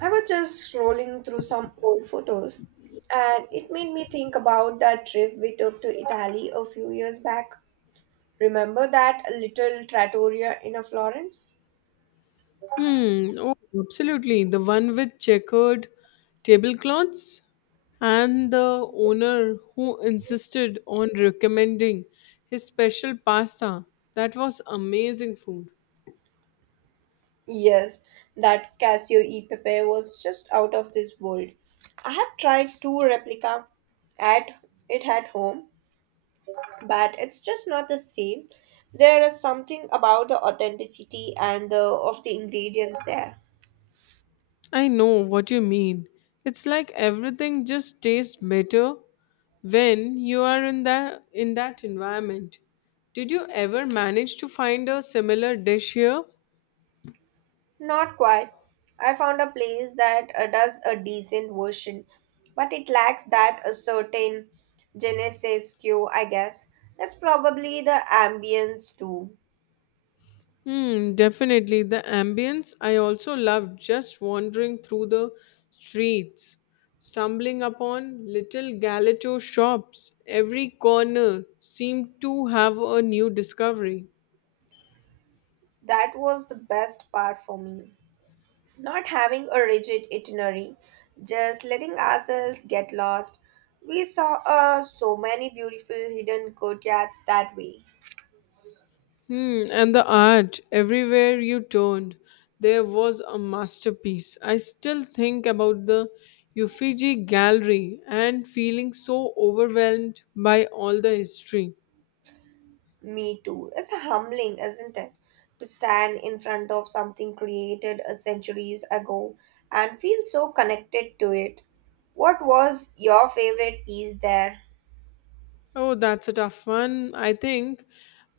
I was just scrolling through some old photos, and it made me think about that trip we took to Italy a few years back. Remember that little trattoria in a Florence? Hmm. Oh, absolutely. The one with checkered tablecloths and the owner who insisted on recommending his special pasta. That was amazing food. Yes, that Casio e Pepe was just out of this world. I have tried two replica at it at home, but it's just not the same. There is something about the authenticity and the of the ingredients there. I know what you mean. It's like everything just tastes better when you are in that environment. Did you ever manage to find a similar dish here? Not quite. I found a place that does a decent version, but it lacks that a certain Genesis cue, I guess. That's probably the ambience too. Hmm, definitely. The ambience I also loved just wandering through the streets, stumbling upon little galato shops. Every corner seemed to have a new discovery. That was the best part for me. Not having a rigid itinerary, just letting ourselves get lost. We saw so many beautiful hidden courtyards that way. Hmm, and the art, everywhere you turned, there was a masterpiece. I still think about the Uffizi Gallery and feeling so overwhelmed by all the history. Me too. It's humbling, isn't it? To stand in front of something created a centuries ago and feel so connected to it. What was your favorite piece there? Oh, that's a tough one. I think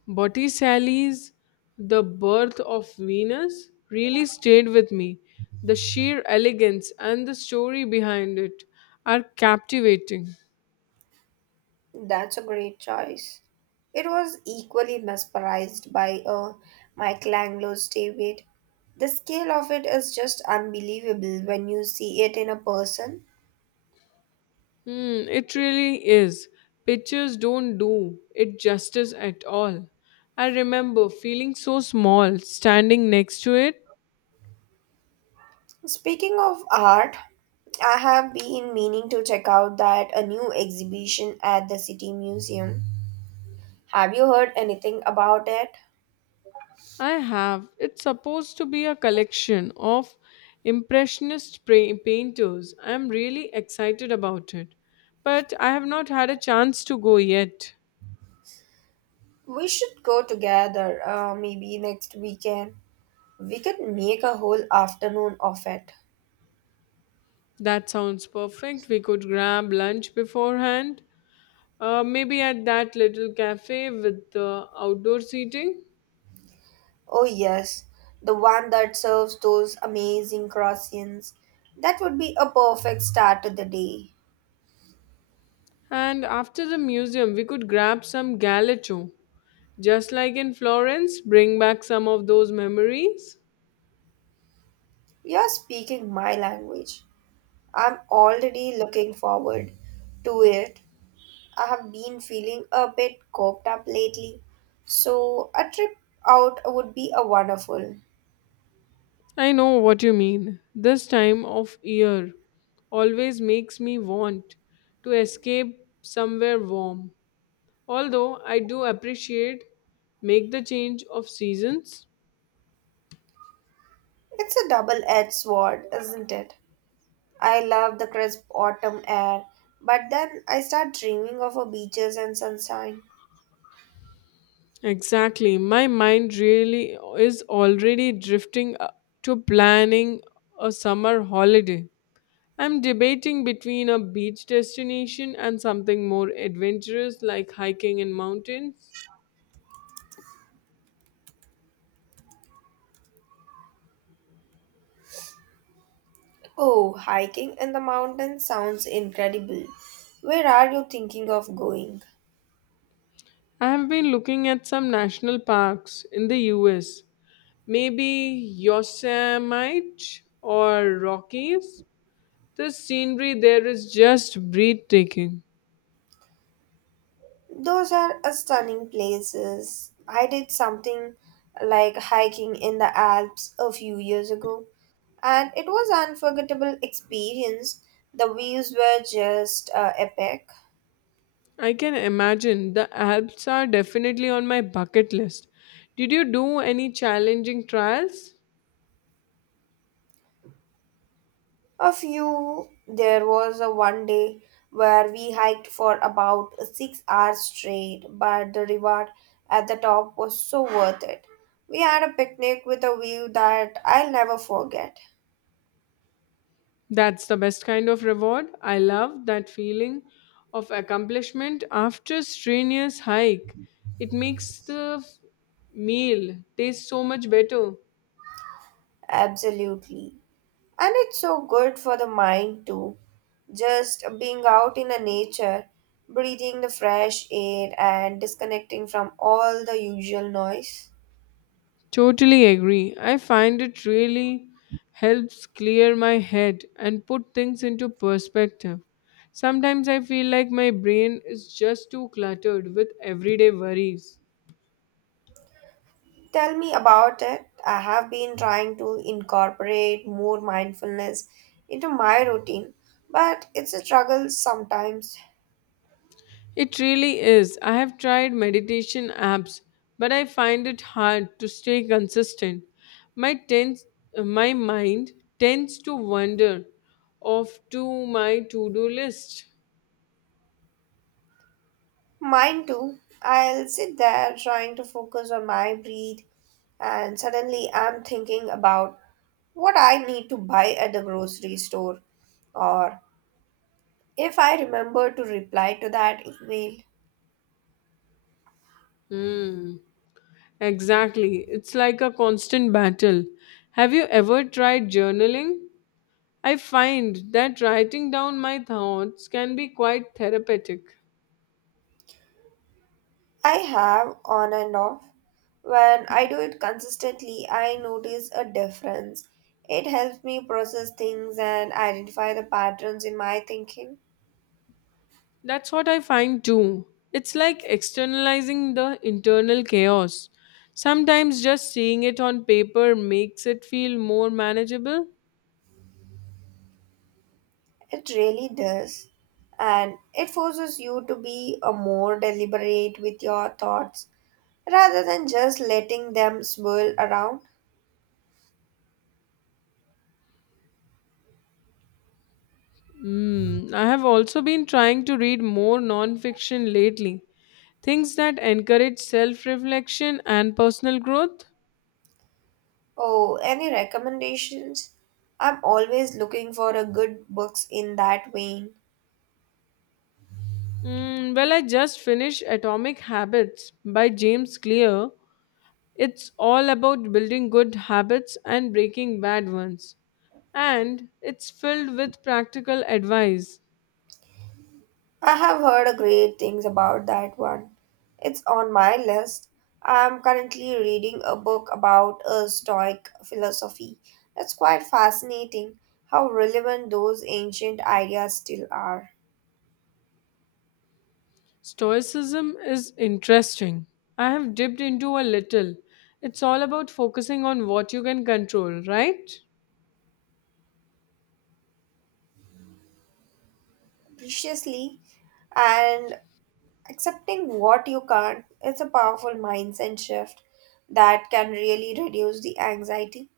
Botticelli's The Birth of Venus really stayed with me. The sheer elegance and the story behind it are captivating. That's a great choice. It was equally mesmerized by Michelangelo's David. The scale of it is just unbelievable when you see it in a person. Hmm, it really is. Pictures don't do it justice at all. I remember feeling so small standing next to it. Speaking of art, I have been meaning to check out that a new exhibition at the City Museum. Have you heard anything about it? I have. It's supposed to be a collection of painters. I am really excited about it. But I have not had a chance to go yet. We should go together, maybe next weekend. We could make a whole afternoon of it. That sounds perfect. We could grab lunch beforehand. Maybe at that little cafe with the outdoor seating. Oh, yes, the one that serves those amazing croissants. That would be a perfect start to the day. And after the museum, we could grab some galletto. Just like in Florence, bring back some of those memories. You're speaking my language. I'm already looking forward to it. I have been feeling a bit coked up lately, so a trip out would be a wonderful. I know what you mean. This time of year always makes me want to escape somewhere warm. Although I do appreciate make the change of seasons. It's a double-edged sword, isn't it? I love the crisp autumn air, but then I start dreaming of a beaches and sunshine. Exactly. My mind really is already drifting to planning a summer holiday. I'm debating between a beach destination and something more adventurous like hiking in mountains. Oh, hiking in the mountains sounds incredible. Where are you thinking of going? I have been looking at some national parks in the US, maybe Yosemite or Rockies. The scenery there is just breathtaking. Those are a stunning places. I did something like hiking in the Alps a few years ago, and it was unforgettable experience. The views were just epic. I can imagine the Alps are definitely on my bucket list. Did you do any challenging trials? A few there was a one day where we hiked for about 6 hours straight, but the reward at the top was so worth it. We had a picnic with a view that I'll never forget. That's the best kind of reward. I love that feeling of accomplishment after a strenuous hike. It makes the meal taste so much better. Absolutely. And it's so good for the mind too. Just being out in the nature, breathing the fresh air, and disconnecting from all the usual noise. Totally agree. I find it really helps clear my head and put things into perspective. Sometimes I feel like my brain is just too cluttered with everyday worries. Tell me about it. I have been trying to incorporate more mindfulness into my routine, but it's a struggle sometimes. It really is. I have tried meditation apps, but I find it hard to stay consistent. My tends, my mind tends to wander off to my to-do list. Mine too. I'll sit there trying to focus on my breed, and suddenly I'm thinking about what I need to buy at the grocery store, or if I remember to reply to that email. Hmm. Exactly. It's like a constant battle. Have you ever tried journaling? I find that writing down my thoughts can be quite therapeutic. I have on and off. When I do it consistently, I notice a difference. It helps me process things and identify the patterns in my thinking. That's what I find too. It's like externalizing the internal chaos. Sometimes just seeing it on paper makes it feel more manageable. It really does. And it forces you to be a more deliberate with your thoughts rather than just letting them swirl around. Mm, I have also been trying to read more nonfiction lately, things that encourage self reflection and personal growth. Oh, any recommendations? I'm always looking for a good books in that vein. Mm, well, I just finished Atomic Habits by James Clear. It's all about building good habits and breaking bad ones. And it's filled with practical advice. I have heard great things about that one. It's on my list. I'm currently reading a book about a Stoic philosophy. It's quite fascinating how relevant those ancient ideas still are. Stoicism is interesting. I have dipped into a little. It's all about focusing on what you can control, right? Preciously and accepting what you can't, it's a powerful mindset shift that can really reduce the anxiety.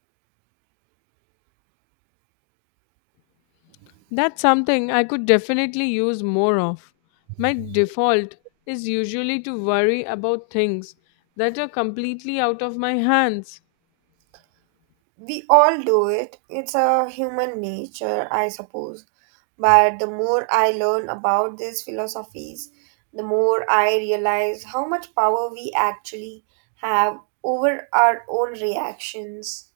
That's something I could definitely use more of. My default is usually to worry about things that are completely out of my hands. We all do it, it's a human nature, I suppose, but the more I learn about these philosophies, the more I realize how much power we actually have over our own reactions.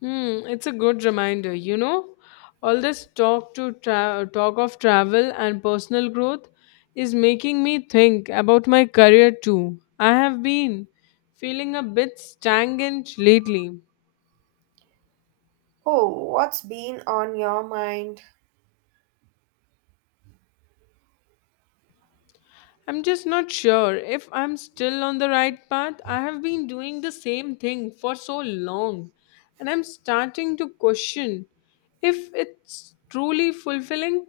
Hmm, it's a good reminder, you know. All this talk of travel and personal growth is making me think about my career too. I have been feeling a bit stagnant lately. Oh, what's been on your mind? I'm just not sure if I'm still on the right path. I have been doing the same thing for so long, and I'm starting to question if it's truly fulfilling.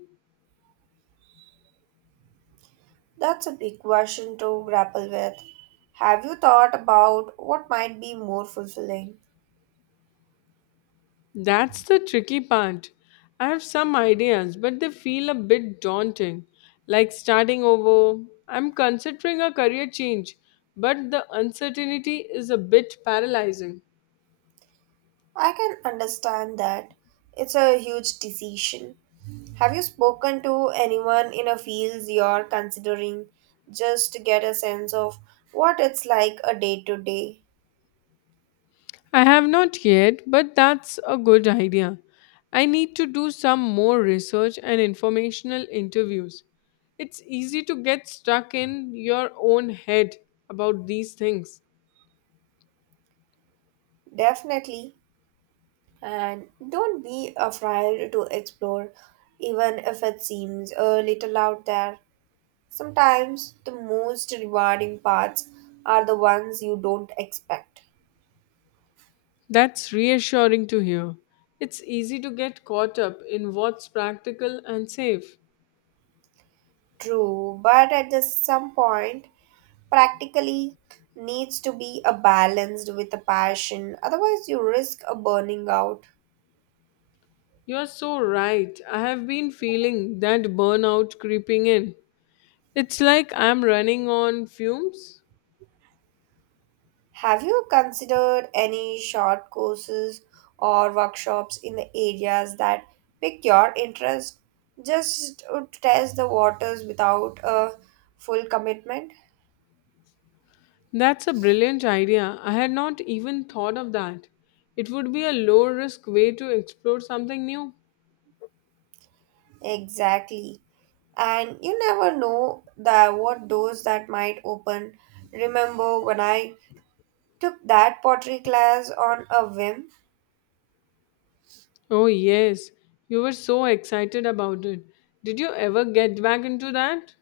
That's a big question to grapple with. Have you thought about what might be more fulfilling? That's the tricky part. I have some ideas, but they feel a bit daunting, like starting over. I'm considering a career change, but the uncertainty is a bit paralyzing. I can understand that. It's a huge decision. Have you spoken to anyone in a field you're considering just to get a sense of what it's like a day to day? I have not yet, but that's a good idea. I need to do some more research and informational interviews. It's easy to get stuck in your own head about these things. Definitely. And don't be afraid to explore, even if it seems a little out there. Sometimes the most rewarding parts are the ones you don't expect. That's reassuring to hear. It's easy to get caught up in what's practical and safe. True, but at the some point, practically needs to be a balanced with a passion, otherwise you risk a burning out. You're so right. I have been feeling that burnout creeping in. It's like I'm running on fumes. Have you considered any short courses or workshops in the areas that pick your interest? Just to test the waters without a full commitment? That's a brilliant idea. I had not even thought of that. It would be a low risk way to explore something new. Exactly. And you never know the what doors that might open. Remember when I took that pottery class on a whim? Oh, yes. You were so excited about it. Did you ever get back into that?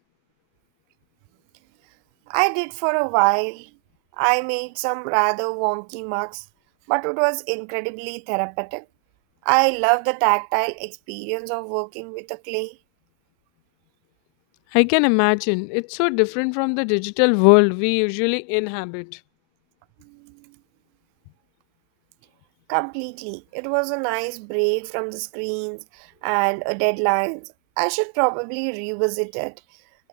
I did for a while. I made some rather wonky marks, but it was incredibly therapeutic. I love the tactile experience of working with a clay. I can imagine. It's so different from the digital world we usually inhabit. Completely. It was a nice break from the screens and deadlines. I should probably revisit it.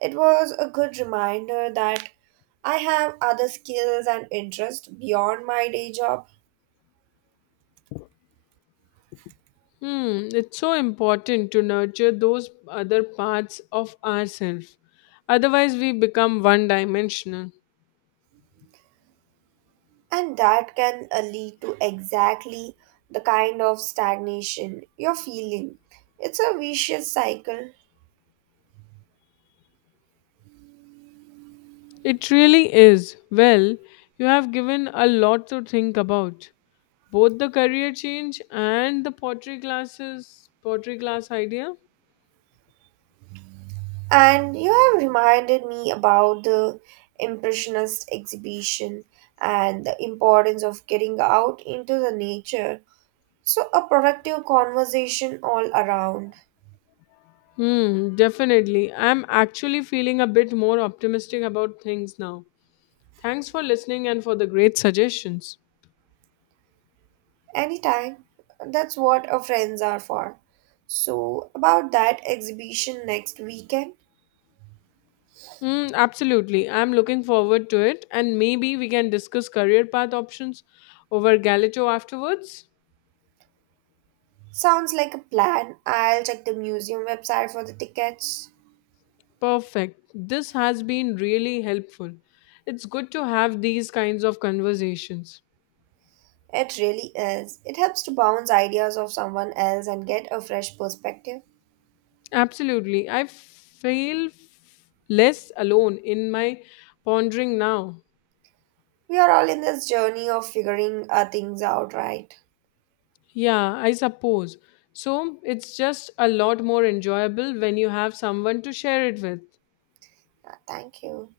It was a good reminder that I have other skills and interests beyond my day job, Hmm, it's so important to nurture those other parts of ourselves. Otherwise, we become one dimensional. and that can lead to exactly the kind of stagnation you're feeling. It's a vicious cycle. It really is. Well, you have given a lot to think about. Both the career change and the pottery class idea. And you have reminded me about the Impressionist exhibition and the importance of getting out into the nature. So, a productive conversation all around, Hmm, definitely. I'm actually feeling a bit more optimistic about things now. Thanks for listening and for the great suggestions. anytime. That's what our friends are for. So, about that exhibition next weekend. Mm, absolutely. I'm looking forward to it, and maybe we can discuss career path options over Galito afterwards. Sounds like a plan. I'll check the museum website for the tickets. Perfect. This has been really helpful. It's good to have these kinds of conversations. It really is. It helps to bounce ideas off someone else and get a fresh perspective. Absolutely. Less alone in my pondering now. We are all in this journey of figuring things out, right? Yeah, I suppose. So it's just a lot more enjoyable when you have someone to share it with. Thank you.